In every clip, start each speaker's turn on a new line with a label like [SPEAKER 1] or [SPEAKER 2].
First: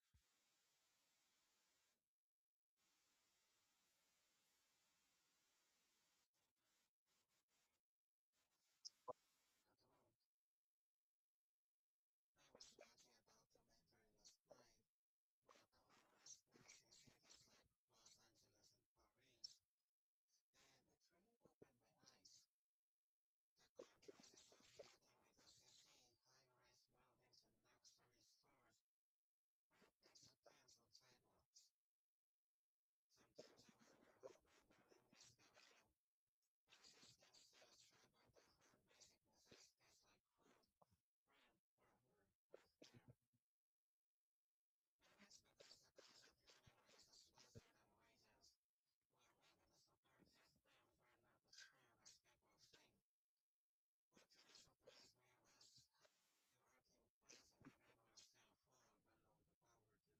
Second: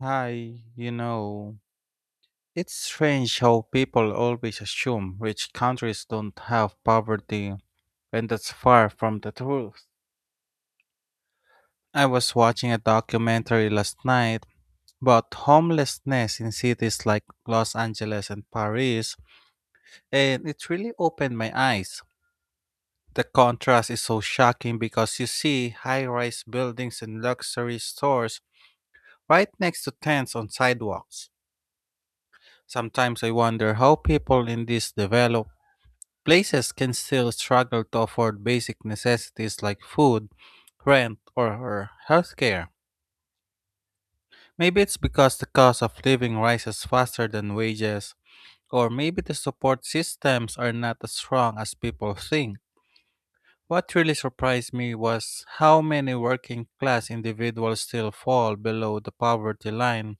[SPEAKER 1] Hi, it's strange how people always assume rich countries don't have poverty, and that's far from the truth. I was watching a documentary last night about homelessness in cities like Los Angeles and Paris, and it really opened my eyes. The contrast is so shocking because you see high rise buildings and luxury stores right next to tents on sidewalks. Sometimes I wonder how people in these developed places can still struggle to afford basic necessities like food, rent, or healthcare. Maybe it's because the cost of living rises faster than wages, or maybe the support systems are not as strong as people think. What really surprised me was how many working class individuals still fall below the poverty line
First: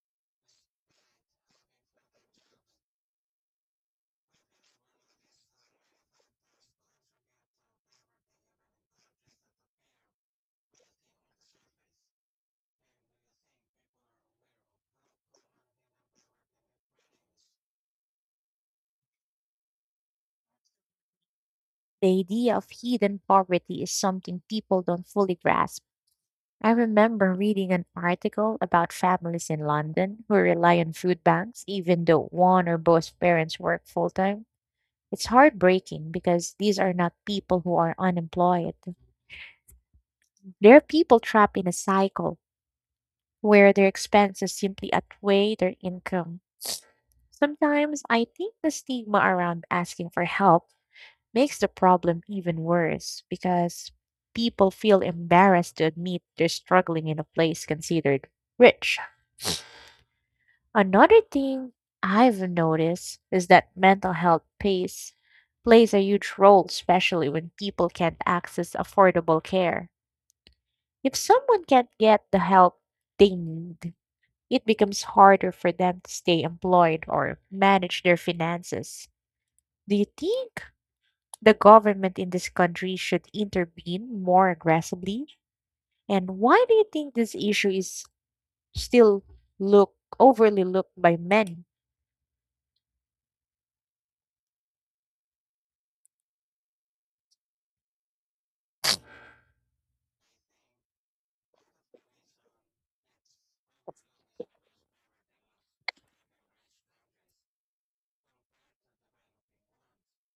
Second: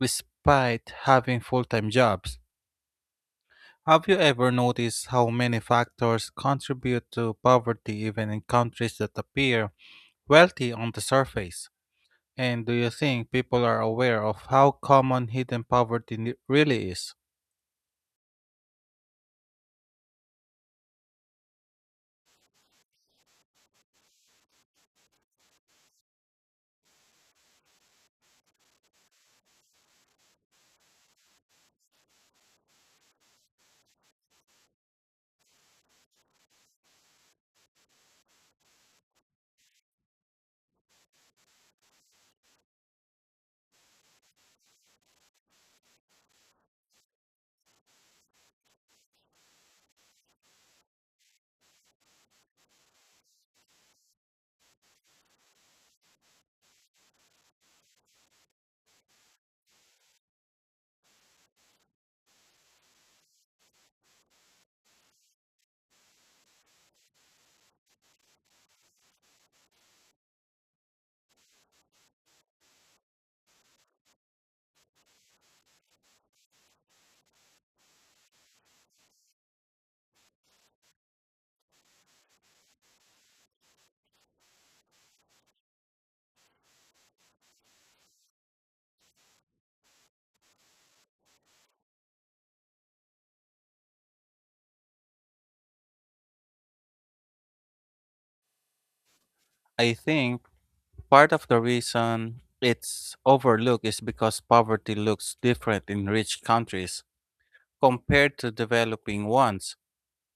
[SPEAKER 1] despite having full time jobs. Have you ever noticed how many factors contribute to poverty even in countries that appear wealthy on the surface? And do you think people are aware of how common hidden really is?
[SPEAKER 2] The idea of hidden poverty is something people don't fully grasp. I remember reading an article about families in London who rely on food banks, even though one or both parents work full time. It's heartbreaking because these are not people who are unemployed. They're people trapped in a cycle where their expenses simply outweigh their income. Sometimes I think the stigma around asking for help makes the problem even worse because people feel embarrassed to admit they're struggling in a place considered rich. Another thing I've noticed is that mental plays a huge role, especially when people can't access affordable care. If someone can't get the help they need, it becomes harder for them to stay employed or manage their finances. Do you think the government in this country should intervene more aggressively? And why do you think this issue is still look overly looked by many?
[SPEAKER 1] I think part of the reason it's overlooked is because poverty looks different in rich countries compared to developing ones.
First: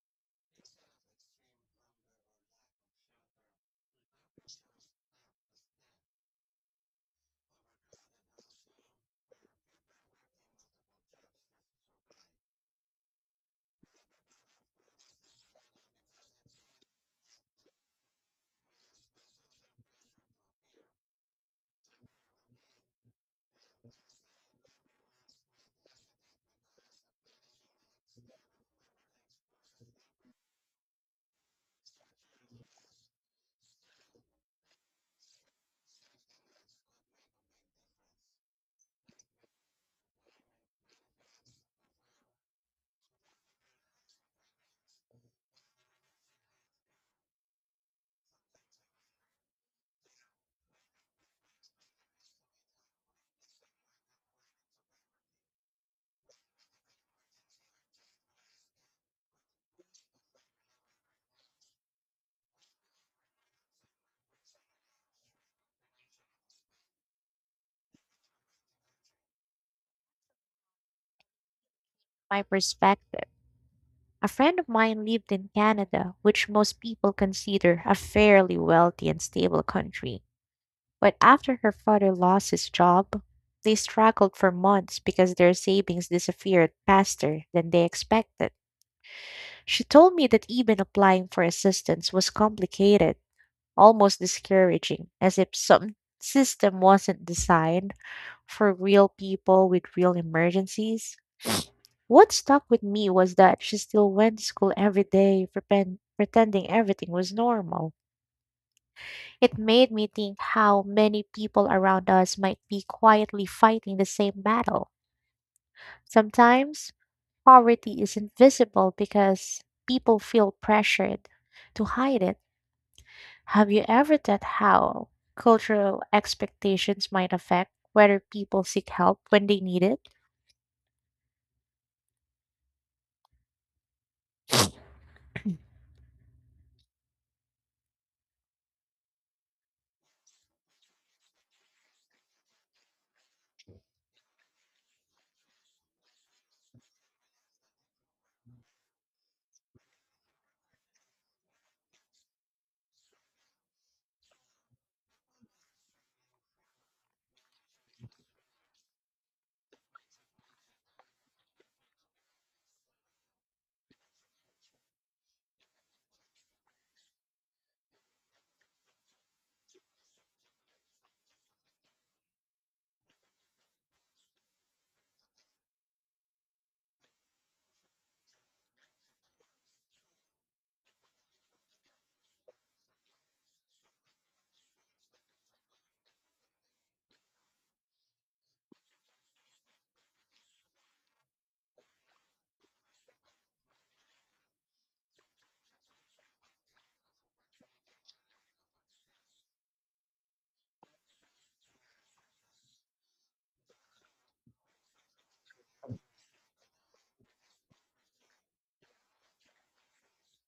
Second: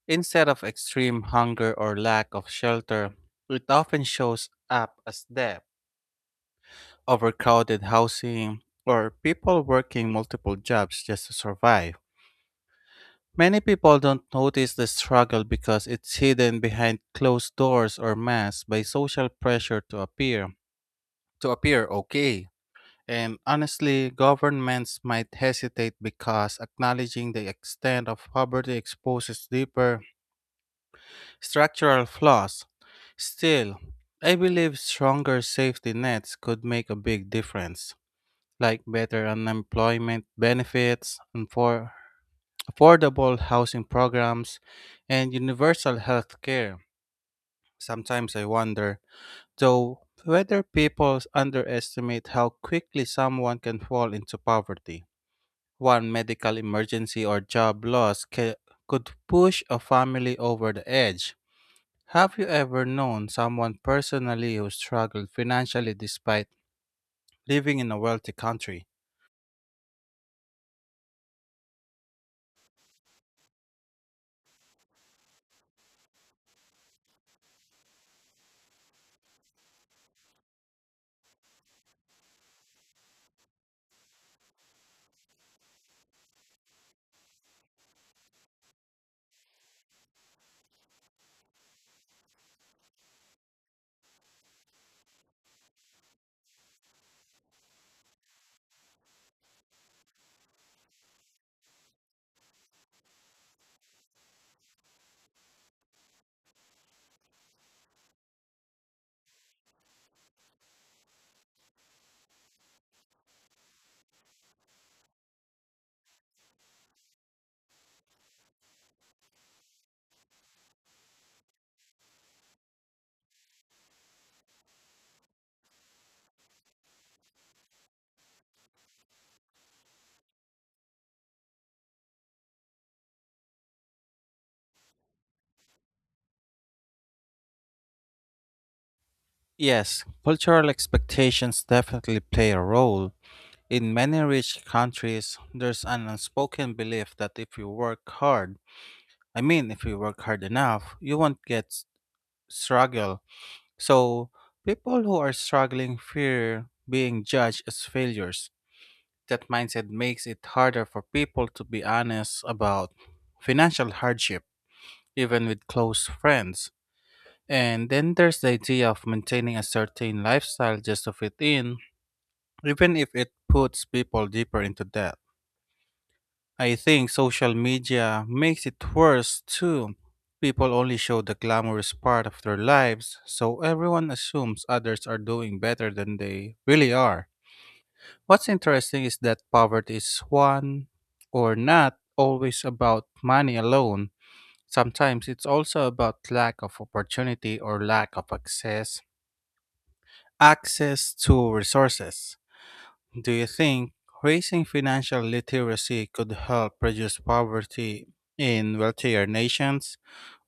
[SPEAKER 1] Instead of extreme hunger or lack of shelter, it often shows up as debt overcrowded housing, or people working multiple jobs just to survive. Many people don't notice the struggle because it's hidden behind closed doors or masks by social pressure to appear okay. And honestly, governments might hesitate because acknowledging the extent of poverty exposes deeper structural flaws. Still, I believe stronger safety nets could make a big difference, like better unemployment benefits, and for affordable housing programs, and universal health care. Sometimes I wonder, though, whether people underestimate how quickly someone can fall into poverty. One medical emergency or could push a family over the edge. Have you ever known someone personally who struggled financially despite living in a wealthy country?
[SPEAKER 2] My perspective. A friend of mine lived in Canada, which most people consider a fairly wealthy and stable country. But after her father lost his job, they struggled for months because their savings disappeared faster than they expected. She told me that even applying for assistance was complicated, almost discouraging, as if some system wasn't designed for real people with real emergencies. What stuck with me was that she still went to school every day, pretending everything was normal. It made me think how many people around us might be quietly fighting the same battle. Sometimes poverty is invisible because people feel pressured to hide it. Have you ever thought how cultural expectations might affect whether people seek help when they need it?
[SPEAKER 1] Yes, cultural expectations definitely play a role. In many rich countries, there's an unspoken belief that if you work hard, I mean, if you work hard enough, you won't get s- struggle. So, people who are struggling fear being judged as failures. That mindset makes it harder for people to be honest about financial hardship, even with close friends. And then there's the idea of maintaining a certain lifestyle just to fit in even if it puts people deeper into debt. I think social media makes it worse too. People only show the glamorous part of their lives, so everyone assumes others are doing better than they really are. What's interesting is that poverty is one or not always about money alone. Sometimes it's also about lack of opportunity or lack of access to resources. Do you think raising financial literacy could help reduce poverty in wealthier nations?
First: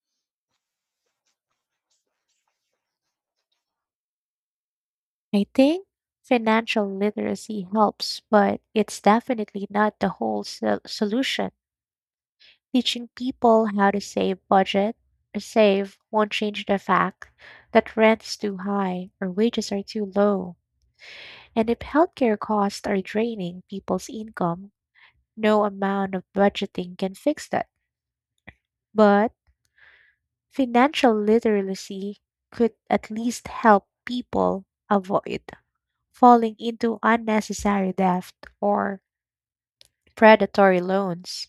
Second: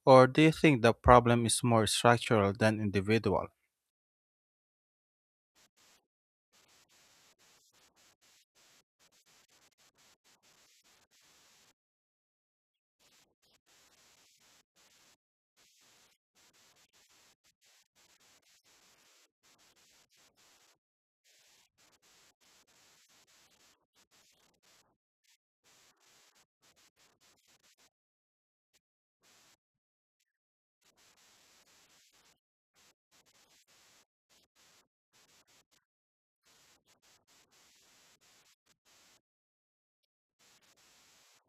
[SPEAKER 1] Or do you think the problem is more structural than individual?
[SPEAKER 2] I think financial literacy helps, but it's definitely not the whole solution. Teaching people how to save budget or save won't change the fact that rents is too high or wages are too low. And if healthcare costs are draining people's income, no amount of budgeting can fix that. But financial literacy could at least help people avoid falling into unnecessary debt or predatory loans.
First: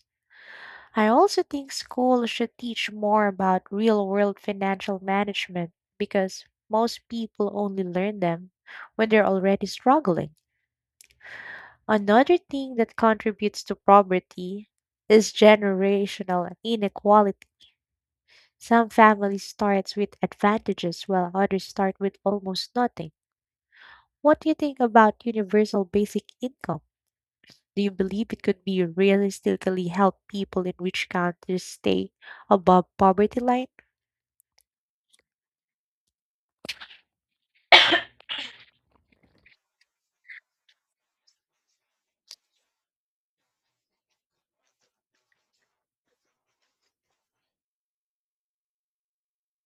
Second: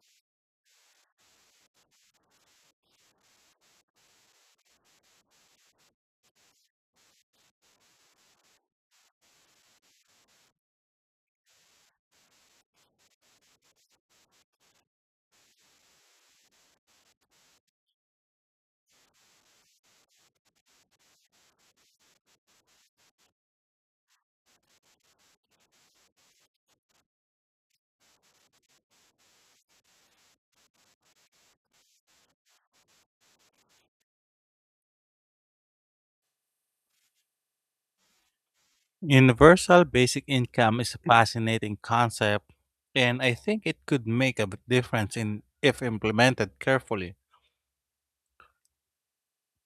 [SPEAKER 2] I also think schools should teach more about real world financial management because most people only learn them when they're already struggling. Another thing that contributes to poverty is generational inequality. Some families starts with advantages while others start with almost nothing. What do you think about universal basic income? Do you believe it could be realistically help people in rich countries stay above poverty line?
[SPEAKER 1] Universal basic income is a fascinating concept, and I think it could make a big difference if implemented carefully.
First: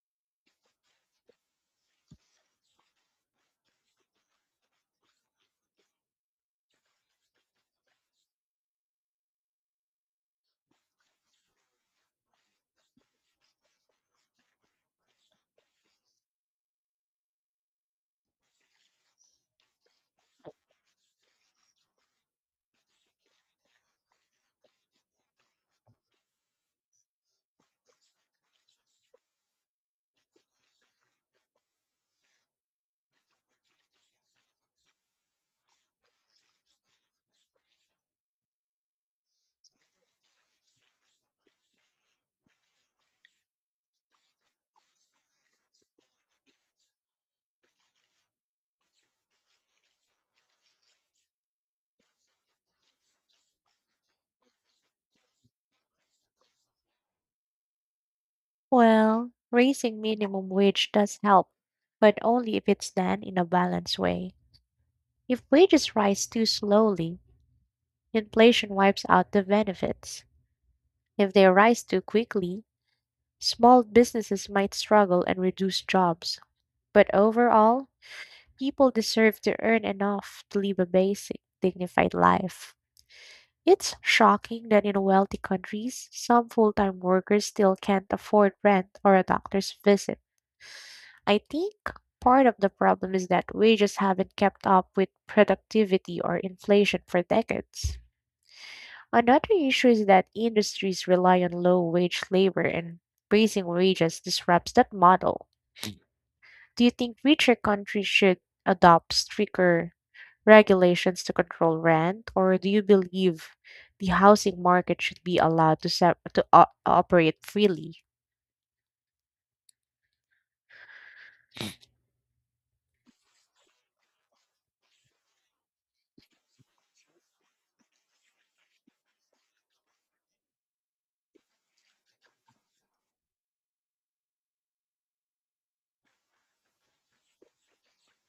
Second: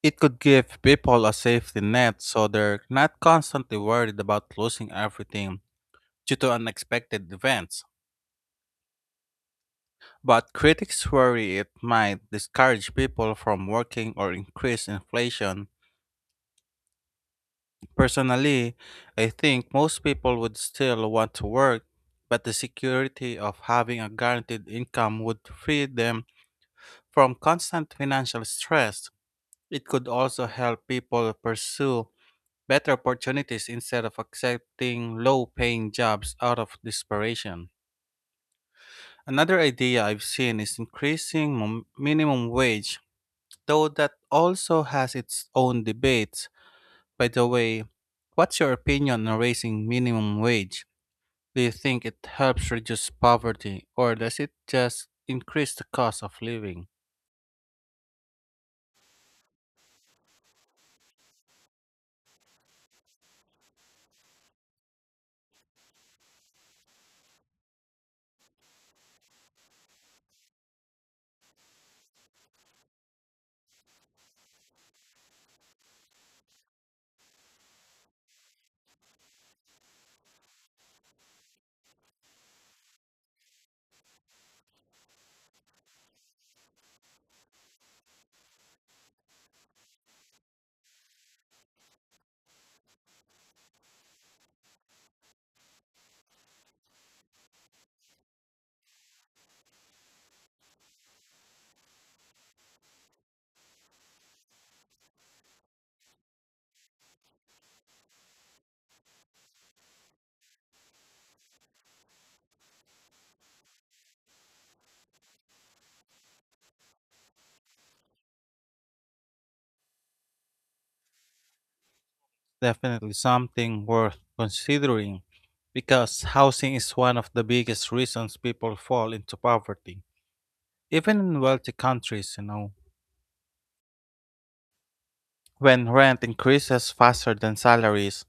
[SPEAKER 1] It could give people a safety net so they're not constantly worried about losing everything due to unexpected events. But critics worry it might discourage people from working or increase inflation. Personally, I think most people would still want to work, but the security of having a guaranteed income would free them from constant financial stress. It could also help people pursue better opportunities instead of accepting low paying jobs out of desperation. Another idea I've seen is increasing minimum wage, though that also has its own debates. By the way, what's your opinion on raising minimum wage? Do you think it helps reduce poverty or does it just increase the cost of living?
[SPEAKER 2] Well, raising minimum wage does help, but only if it's done in a balanced way. If wages rise too slowly, inflation wipes out the benefits. If they rise too quickly, small businesses might struggle and reduce jobs. But overall, people deserve to earn enough to live a basic, dignified life. It's shocking that in wealthy countries, some full time workers still can't afford rent or a doctor's visit. I think part of the problem is that wages haven't kept up with productivity or inflation for decades. Another issue is that industries rely on low wage labor and raising wages disrupts that model. Do you think richer countries should adopt stricter regulations to control rent, or do you believe the housing market should be allowed to operate freely?
[SPEAKER 1] Definitely something worth considering because housing is one of the biggest reasons people fall into poverty. Even in wealthy countries, when rent increases faster than salaries,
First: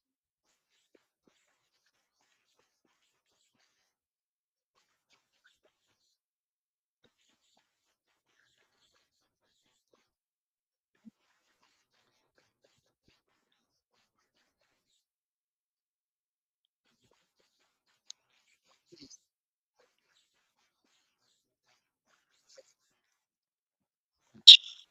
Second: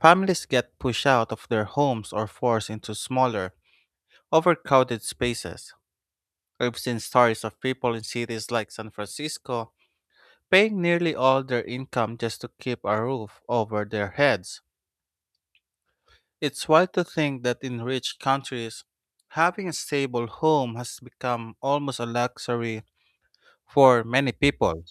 [SPEAKER 1] families get pushed out of their homes or forced into smaller overcrowded spaces. I've seen stories of people in cities like San Francisco paying nearly all their income just to keep a roof over their heads. It's wild to think that in rich countries, having a stable home has become almost a luxury for many people.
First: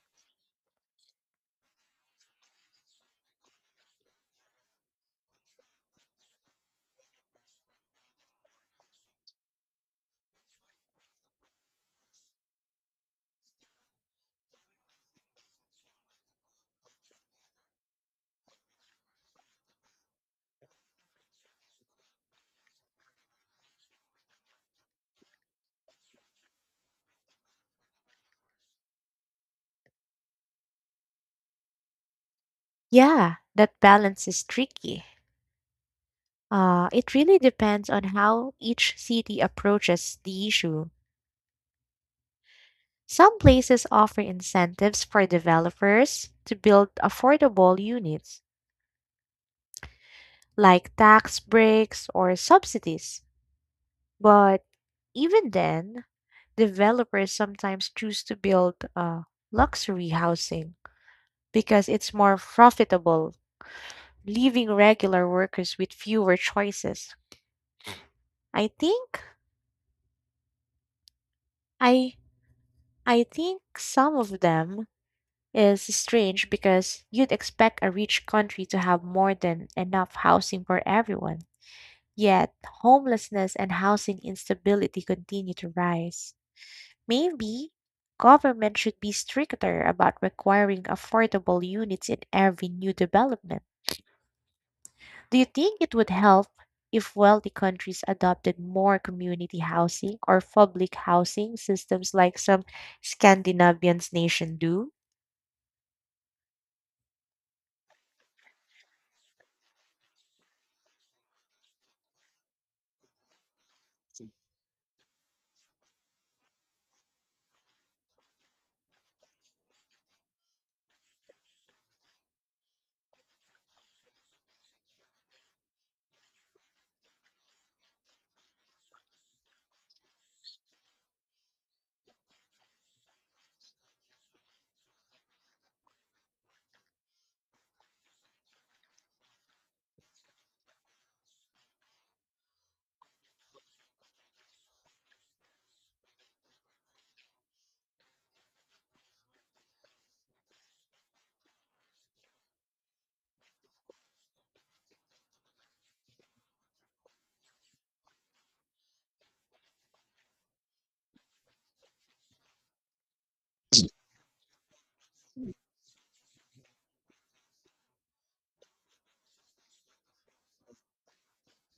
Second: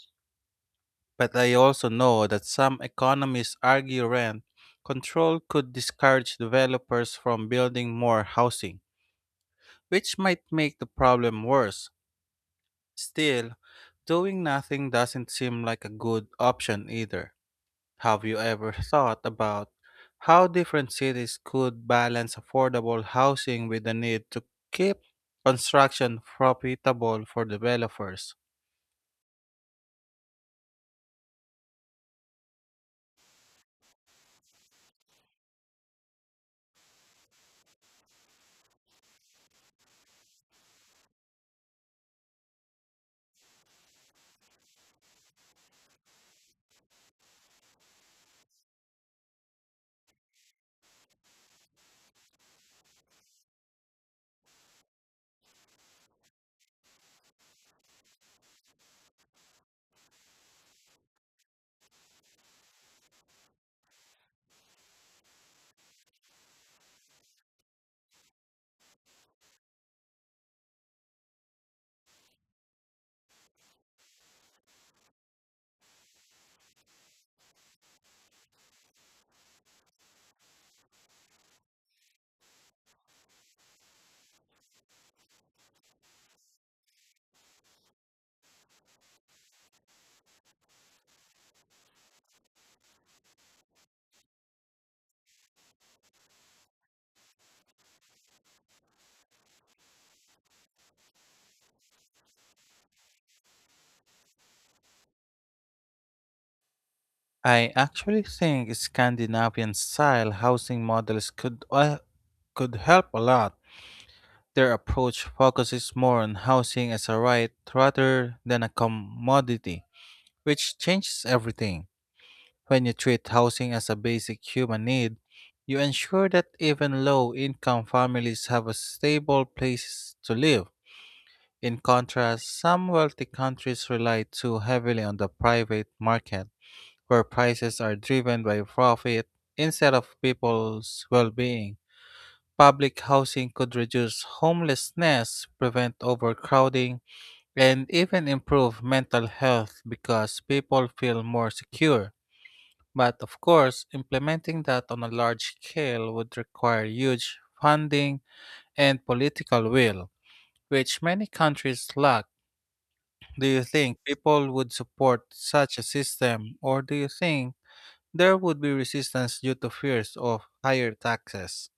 [SPEAKER 1] But I also know that some economists argue rent control could discourage developers from building more housing, which might make the problem worse. Still, doing nothing doesn't seem like a good option either. Have you ever thought about how different cities could balance affordable housing with the need to keep construction profitable for developers?
[SPEAKER 2] Yeah, that balance is tricky. It really depends on how each city approaches the issue. Some places offer incentives for developers to build affordable units, like tax breaks or subsidies. But even then, developers sometimes choose to build luxury housing because it's more profitable, leaving regular workers with fewer choices. I think I I think some of them is strange because you'd expect a rich country to have more than enough housing for everyone. Yet homelessness and housing instability continue to rise. Maybe government should be stricter about requiring affordable units in every new development. Do you think it would help if wealthy countries adopted more community housing or public housing systems like some Scandinavian nations do?
[SPEAKER 1] I actually think Scandinavian style housing models could help a lot. Their approach focuses more on housing as a right rather than a commodity, which changes everything. When you treat housing as a basic human need, you ensure that even low income families have a stable place to live. In contrast, some wealthy countries rely too heavily on the private market, where prices are driven by profit instead of people's well being. Public housing could reduce homelessness, prevent overcrowding, and even improve mental health because people feel more secure. But of course, implementing that on a large scale would require huge funding and political will, which many countries lack. Do you think people would support such a system, or do you think there would be resistance due to fears of higher taxes?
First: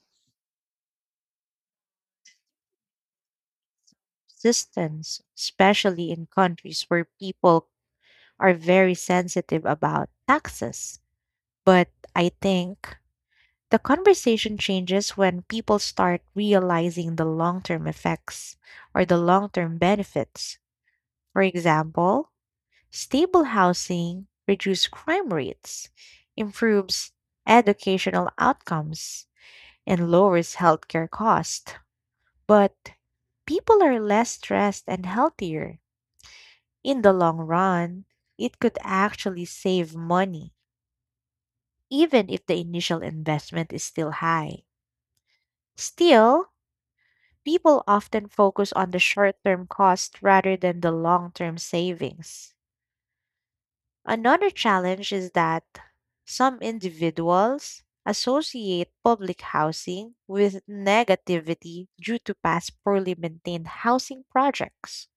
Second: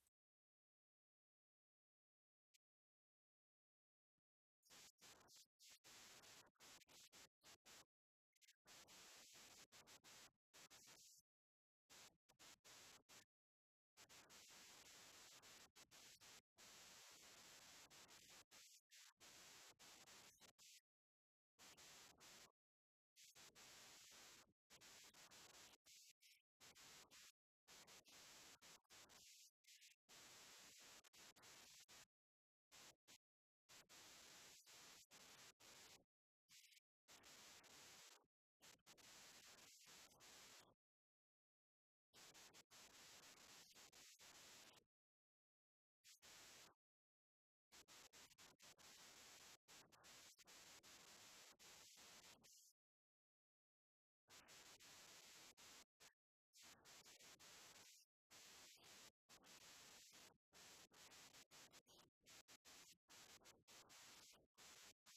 [SPEAKER 2] Systems, especially in countries where people are very sensitive about taxes. But I think the conversation changes when people start realizing the long term effects or the long term benefits. For example, stable housing reduces crime rates, improves educational outcomes, and lowers healthcare costs. But people are less stressed and healthier. In the long run, it could actually save money, even if the initial investment is still high. Still, people often focus on the short term cost rather than the long term savings. Another challenge is that some individuals associate public housing with negativity due to past poorly maintained housing projects.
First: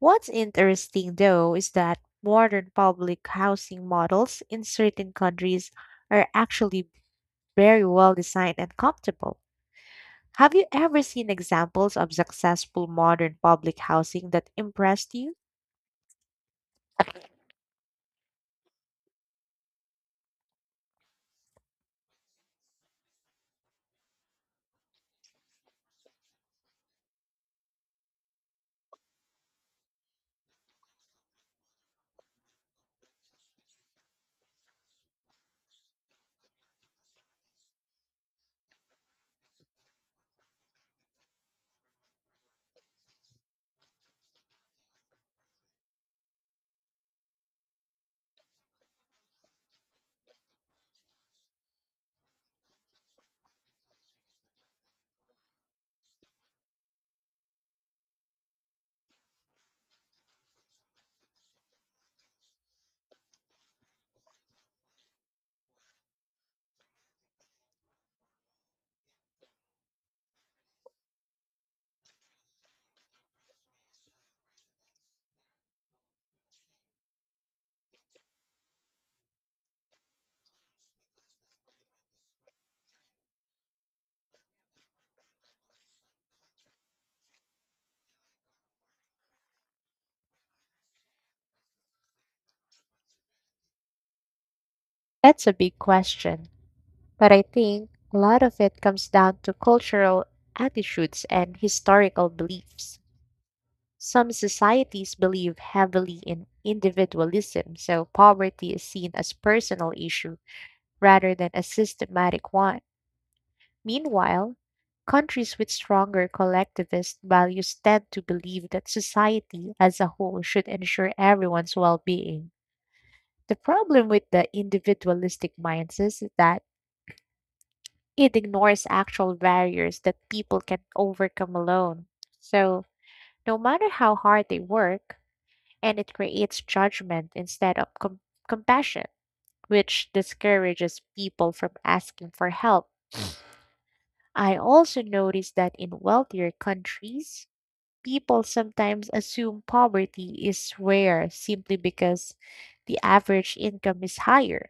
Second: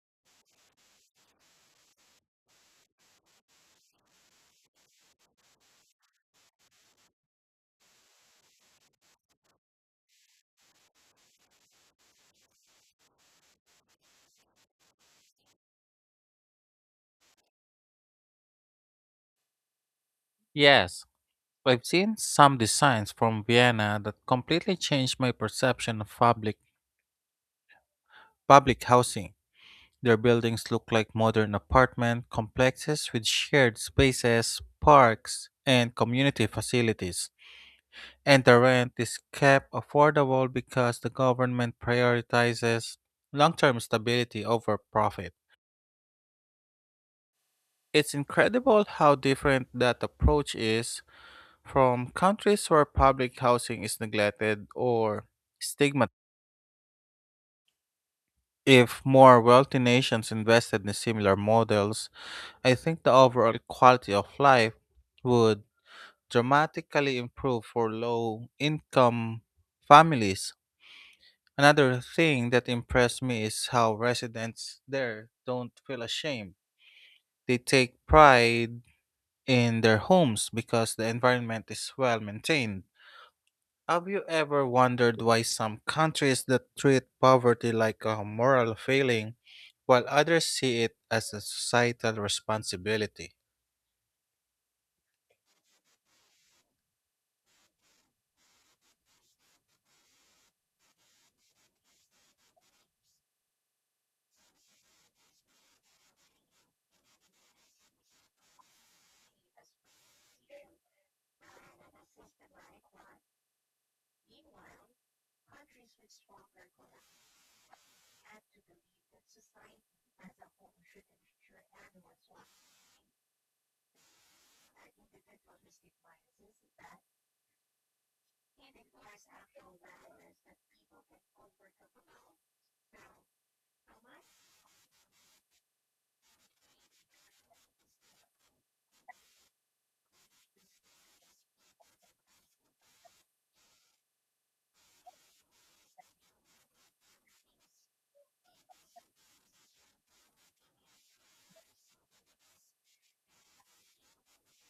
[SPEAKER 2] What's interesting, though, is that modern public housing models in certain countries are actually very well designed and comfortable. Have you ever seen examples of successful modern public housing that impressed you?
[SPEAKER 1] Yes, I've seen some designs from Vienna that completely changed my perception of public housing. Their buildings look like modern apartment complexes with shared spaces, parks, and community facilities. And the rent is kept affordable because the government prioritizes long term stability over profit. It's incredible how different that approach is from countries where public housing is neglected or stigmatized. If more wealthy nations invested in similar models, I think the overall quality of life would dramatically improve for low income families. Another thing that impressed me is how residents there don't feel ashamed. They take pride in their homes because the environment is well maintained. Have you ever wondered why some countries that treat poverty like a moral failing while others see it as a societal responsibility?
[SPEAKER 2] That's a big question. But I think a lot of it comes down to cultural attitudes and historical beliefs. Some societies believe heavily in individualism, so poverty is seen as personal issue rather than a systematic one. Meanwhile, countries with stronger collectivist values tend to believe that society as a whole should ensure everyone's well-being. The problem with the individualistic minds is that it ignores actual barriers that people can overcome alone. So, no matter how hard they work, and it creates judgment instead of compassion, which discourages people from asking for help. I also noticed that in wealthier countries, people sometimes assume poverty is rare simply because the average income is higher,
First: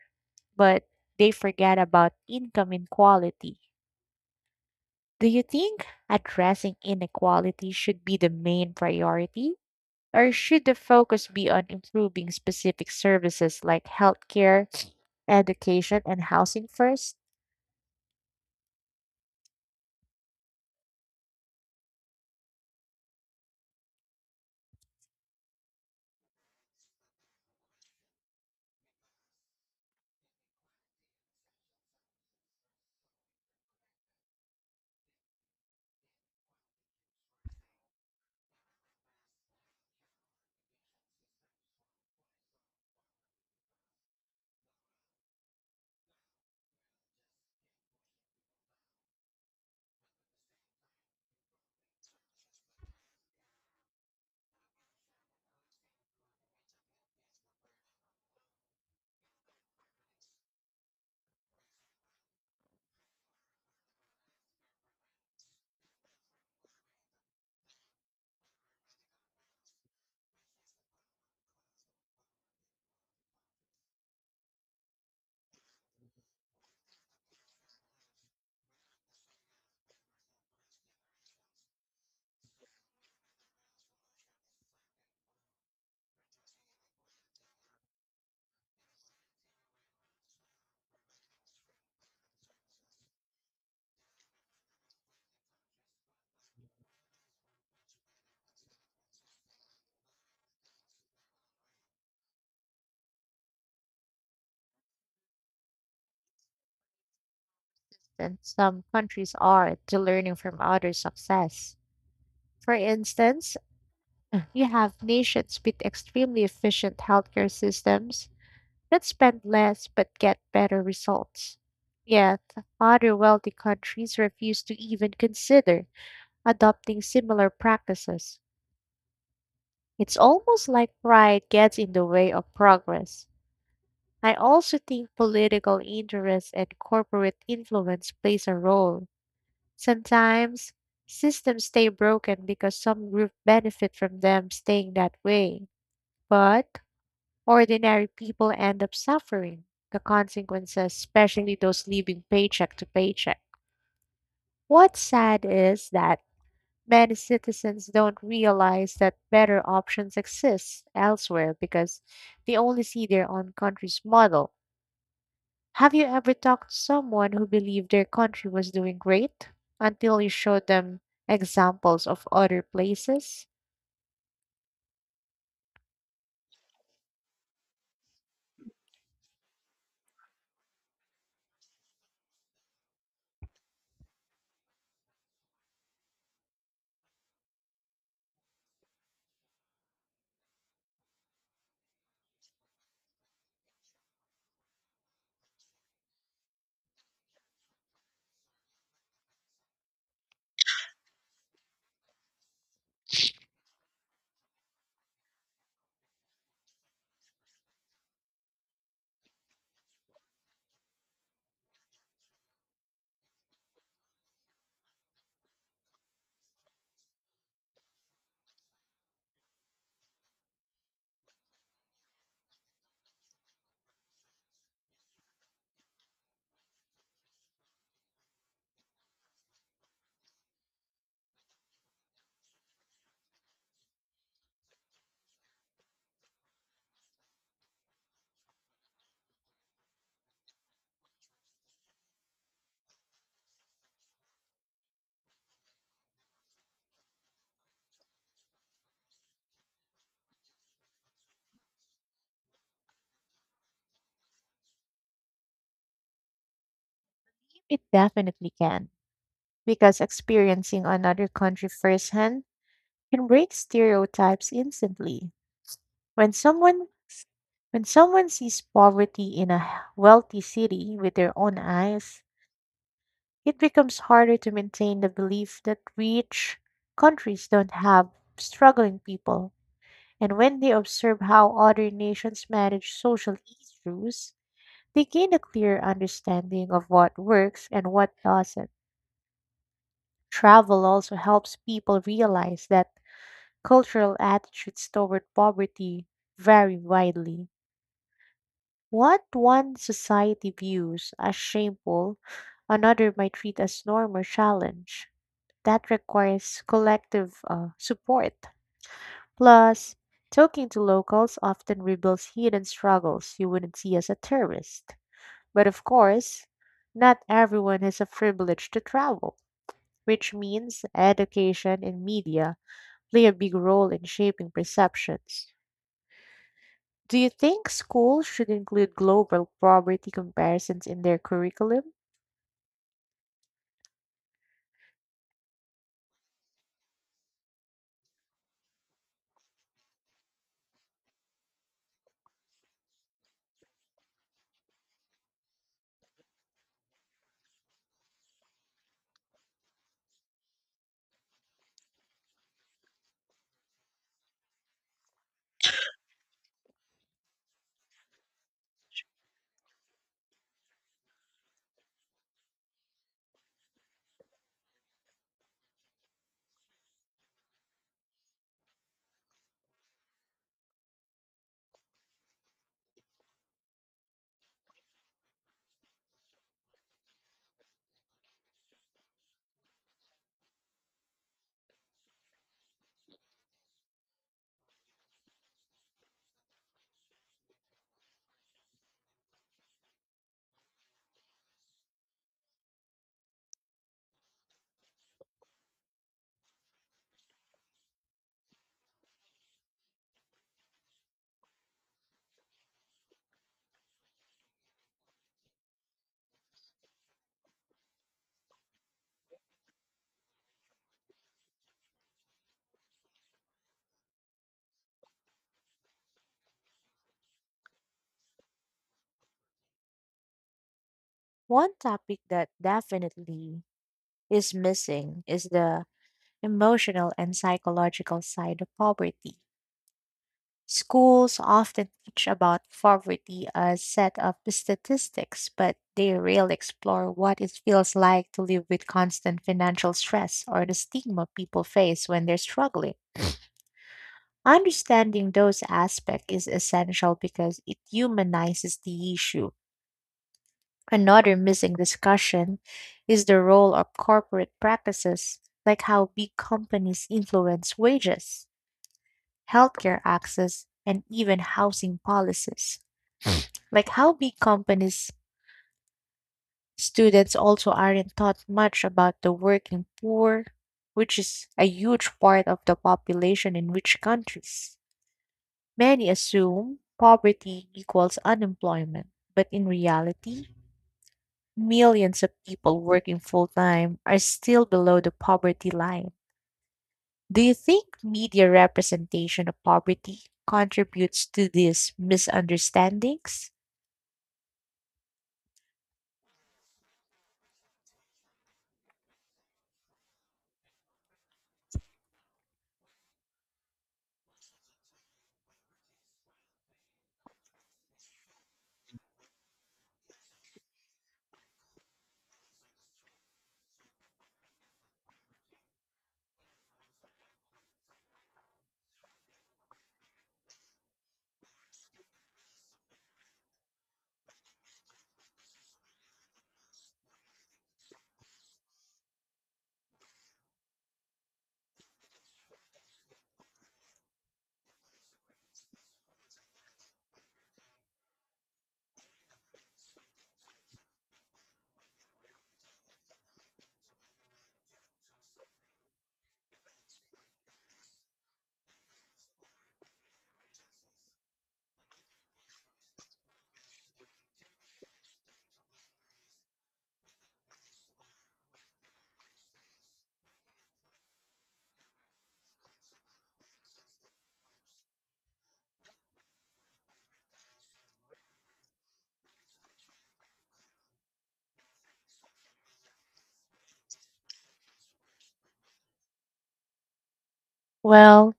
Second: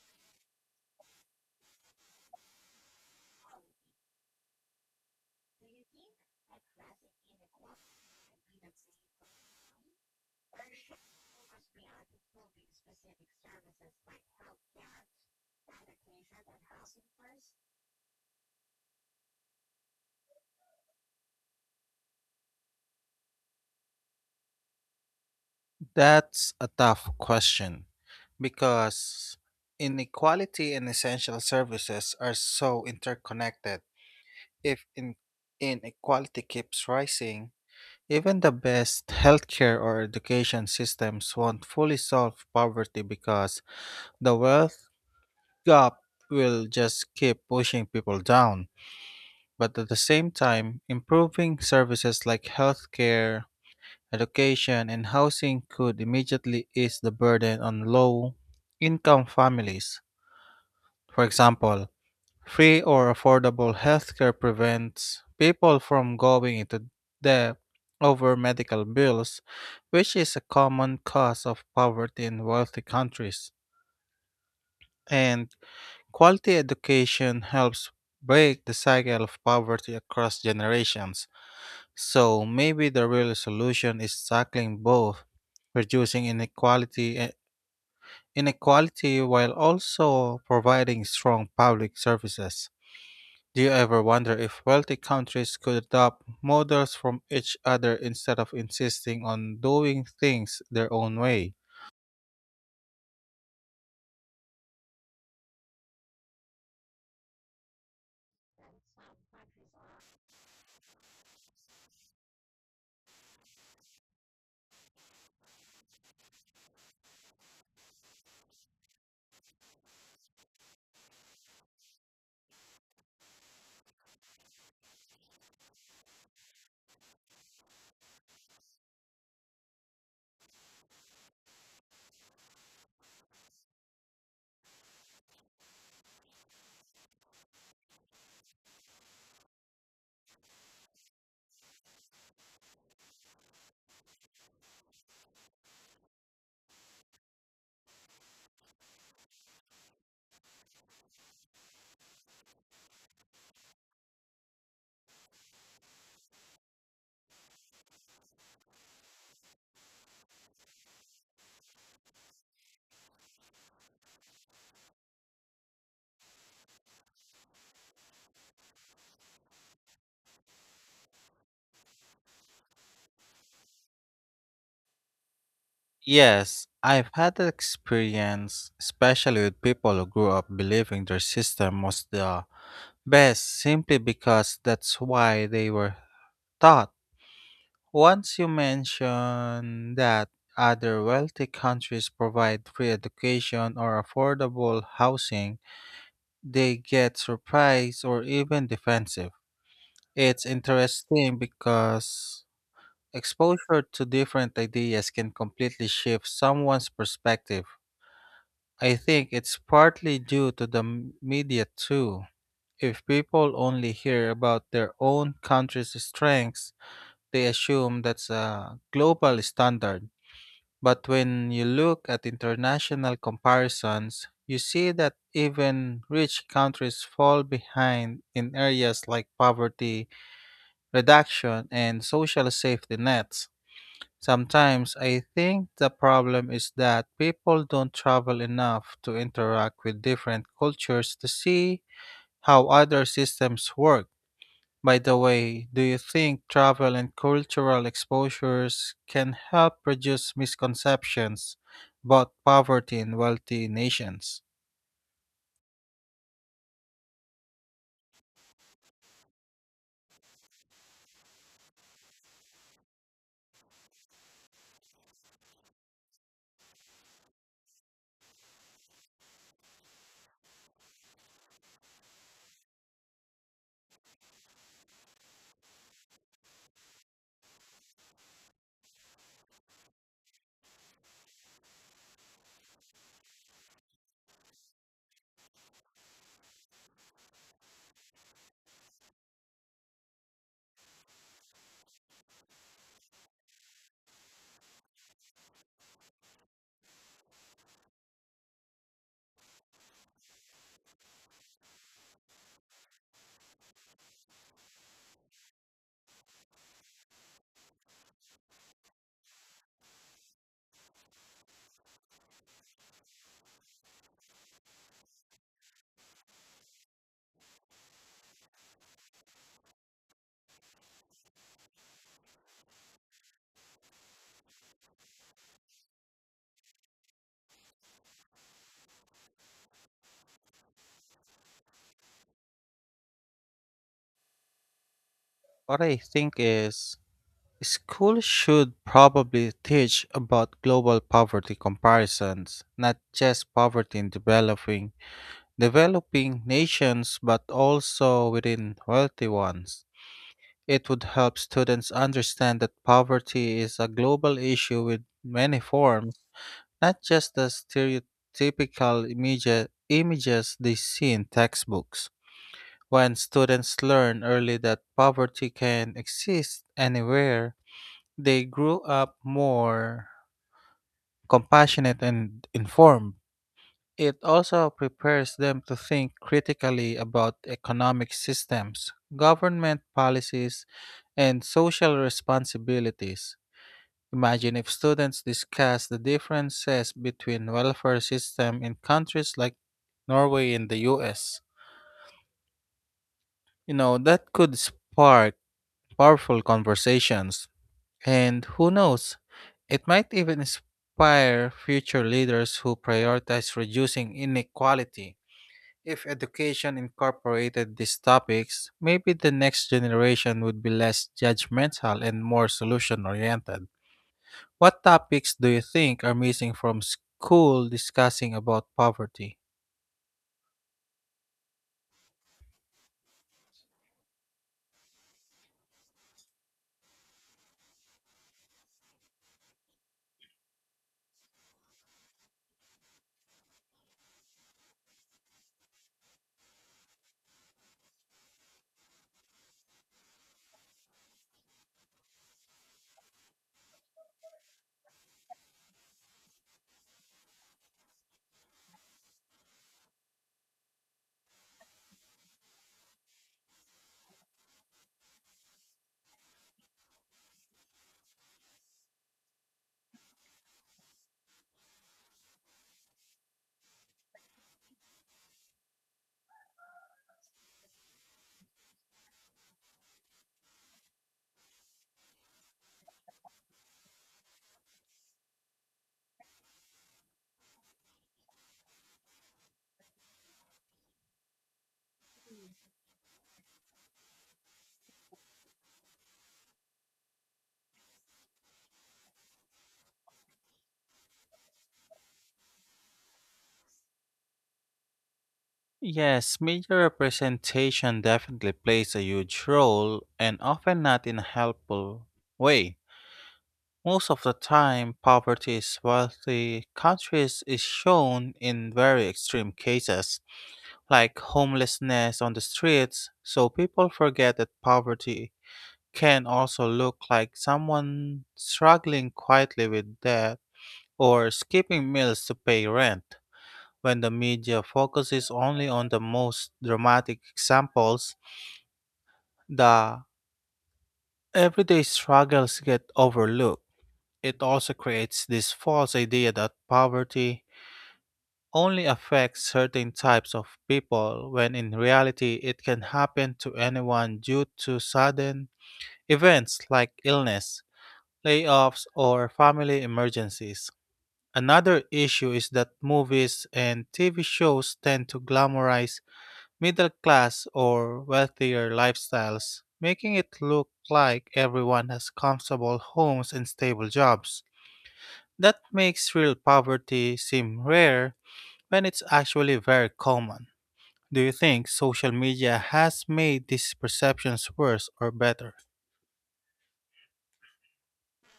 [SPEAKER 2] but they forget about income inequality. Do you think addressing inequality should be the main priority? Or should the focus be on improving specific services like healthcare, education, and housing first?
[SPEAKER 1] That's a tough question. Because inequality and essential services are so interconnected. If inequality keeps rising, even the best healthcare or education systems won't fully solve poverty because the wealth gap will just keep pushing people down. But at the same time, improving services like healthcare, education, and housing could immediately ease the burden on low income families. For example, free or affordable healthcare prevents people from going into debt over medical bills, which is a common cause of poverty in wealthy countries. And quality education helps break the cycle of poverty across generations. So maybe the real solution is tackling both, reducing inequality while also providing strong public services. Do you ever wonder if wealthy countries could adopt models from each other instead of insisting on doing things their own way?
[SPEAKER 2] And some countries are to learning from others' success. For instance, you have nations with extremely efficient healthcare systems that spend less but get better results. Yet, other wealthy countries refuse to even consider adopting similar practices. It's almost like pride gets in the way of progress. I also think political interest and corporate influence plays a role. Sometimes systems stay broken because some group benefit from them staying that way, but ordinary people end up suffering the consequences, especially those living paycheck to paycheck. What's sad is that many citizens don't realize that better options exist elsewhere because they only see their own country's model. Have you ever talked to someone who believed their country was doing great until you showed them examples of other places?
[SPEAKER 1] Yes, I've had that experience, especially with people who grew up believing their system was the best simply because that's why they were taught. Once you mention that other wealthy countries provide free education or affordable housing, they get surprised or even defensive. It's interesting because exposure to different ideas can completely shift someone's perspective. I think it's partly due to the media too. If people only hear about their own country's strengths, they assume that's a global standard. But when you look at international comparisons, you see that even rich countries fall behind in areas like poverty, reduction, and social safety nets. Sometimes I think the problem is that people don't travel enough to interact with different cultures to see how other systems work. By the way, do you think travel and cultural exposures can help reduce misconceptions about poverty in wealthy nations?
[SPEAKER 2] It definitely can, because experiencing another country firsthand can break stereotypes instantly. When someone when someone sees poverty in a wealthy city with their own eyes, it becomes harder to maintain the belief that rich countries don't have struggling people. And when they observe how other nations manage social issues, they gain a clear understanding of what works and what doesn't. Travel also helps people realize that cultural attitudes toward poverty vary widely. What one society views as shameful, another might treat as norm or challenge that requires collective support. Plus, talking to locals often reveals hidden struggles you wouldn't see as a tourist. But of course, not everyone has a privilege to travel, which means education and media play a big role in shaping perceptions. Do you think schools should include global poverty comparisons in their curriculum?
[SPEAKER 1] What I think is schools should probably teach about global poverty comparisons, not just poverty in developing nations but also within wealthy ones. It would help students understand that poverty is a global issue with many forms, not just the stereotypical images they see in textbooks. When students learn early that poverty can exist anywhere, they grew up more compassionate and informed. It also prepares them to think critically about economic systems, government policies, and social responsibilities. Imagine if students discuss the differences between welfare system in countries like Norway and the US. You know, that could spark powerful conversations. And who knows, it might even inspire future leaders who prioritize reducing inequality. If education incorporated these topics, maybe the next generation would be less judgmental and more solution oriented. What topics do you think are missing from school discussing about poverty?
[SPEAKER 2] One topic that definitely is missing is the emotional and psychological side of poverty. Schools often teach about poverty as set of statistics, but they rarely explore what it feels like to live with constant financial stress or the stigma people face when they're struggling. Understanding those aspects is essential because it humanizes the issue. Another missing discussion is the role of corporate practices, like how big companies influence wages, healthcare access, and even housing policies. Like how big companies, students also aren't taught much about the working poor, which is a huge part of the population in rich countries. Many assume poverty equals unemployment, but in reality, millions of people working full time are still below the poverty line. Do you think media representation of poverty contributes to these misunderstandings?
[SPEAKER 1] Yes, media representation definitely plays a huge role and often not in a helpful way. Most of the time, poverty in wealthy countries is shown in very extreme cases, like homelessness on the streets, so people forget that poverty can also look like someone struggling quietly with debt or skipping meals to pay rent. When the media focuses only on the most dramatic examples, the everyday struggles get overlooked. It also creates this false idea that poverty only affects certain types of people when in reality it can happen to anyone due to sudden events like illness, layoffs, or family emergencies. Another issue is that movies and TV shows tend to glamorize middle class or wealthier lifestyles, making it look like everyone has comfortable homes and stable jobs. That makes real poverty seem rare when it's actually very common. Do you think social media has made these perceptions worse or better?
[SPEAKER 2] Well,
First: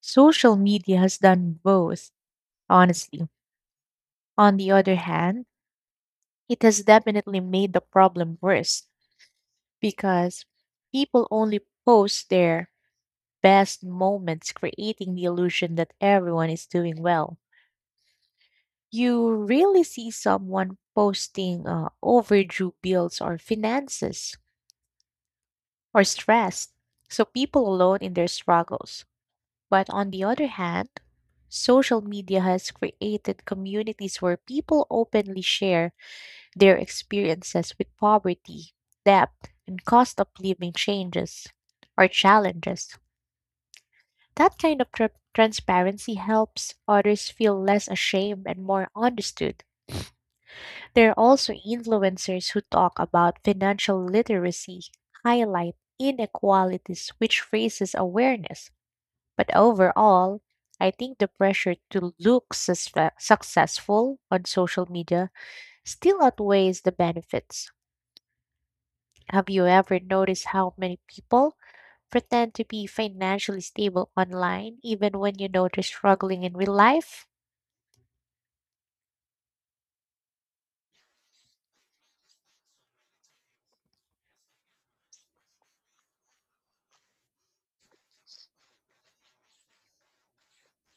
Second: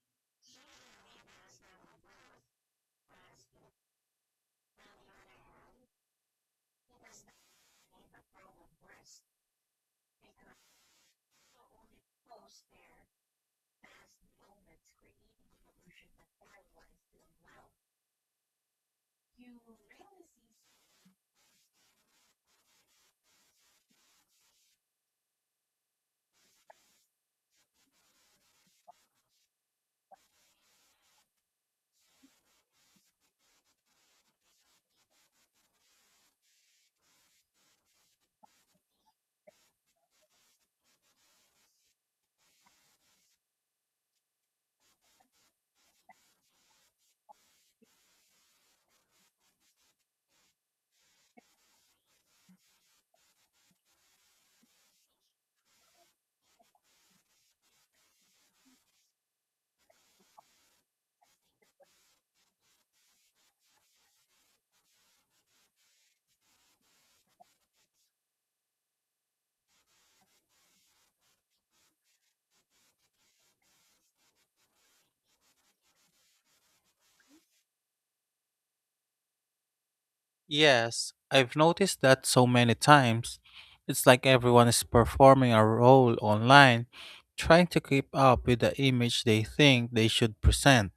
[SPEAKER 2] social media has done both, honestly. On the other hand, it has definitely made the problem worse because people only post their best moments, creating the illusion that everyone is doing well. You really see someone posting overdue bills or finances or stress, so people alone in their struggles. But on the other hand, social media has created communities where people openly share their experiences with poverty, debt, and cost of living changes or challenges. That kind of transparency helps others feel less ashamed and more understood. There are also influencers who talk about financial literacy, highlight inequalities, which raises awareness. But overall, I think the pressure to look successful on social media still outweighs the benefits. Have you ever noticed how many people pretend to be financially stable online even when you know they're struggling in real life?
[SPEAKER 1] Yes, I've noticed that so many times. It's like everyone is performing a role online, trying to keep up with the image they think they should present.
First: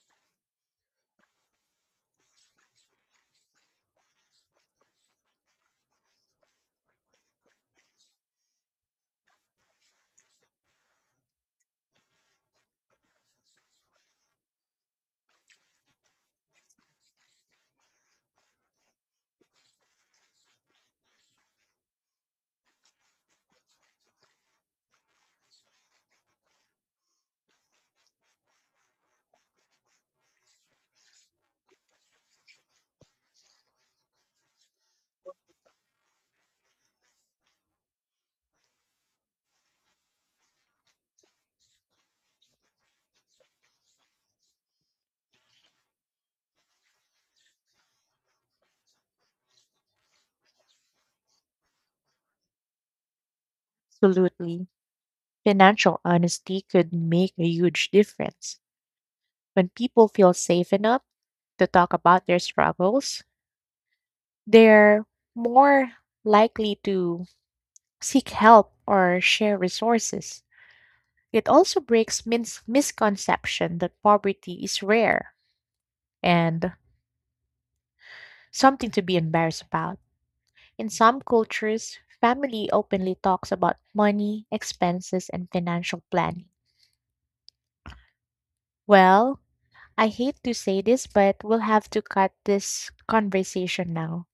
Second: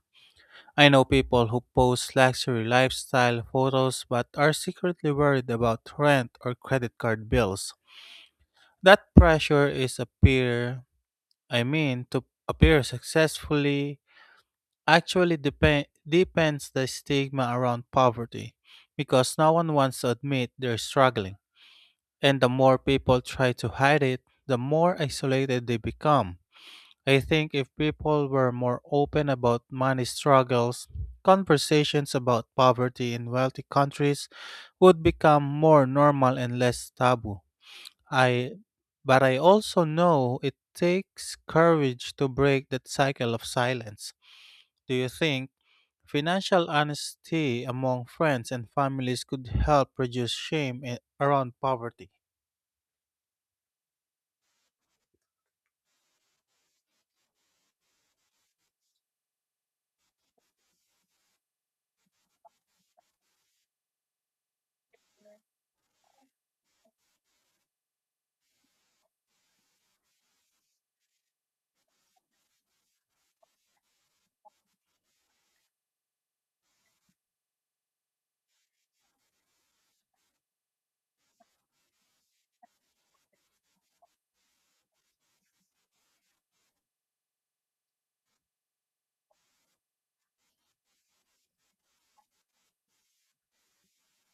[SPEAKER 1] I know people who post luxury lifestyle photos but are secretly worried about rent or credit card bills. That pressure is appear I mean to appear successfully. Actually, depends the stigma around poverty, because no one wants to admit they're struggling, and the more people try to hide it, the more isolated they become. I think if people were more open about money struggles, conversations about poverty in wealthy countries would become more normal and less taboo. I but I also know it takes courage to break that cycle of silence. Do you think financial honesty among friends and families could help reduce shame a- around poverty.
[SPEAKER 2] Absolutely. Financial honesty could make a huge difference. When people feel safe enough to talk about their struggles, they're more likely to seek help or share resources. It also breaks mins misconception that poverty is rare and something to be embarrassed about. In some cultures, family openly talks about money, expenses, and financial planning. Well, I hate to say this, but we'll have to cut this conversation now.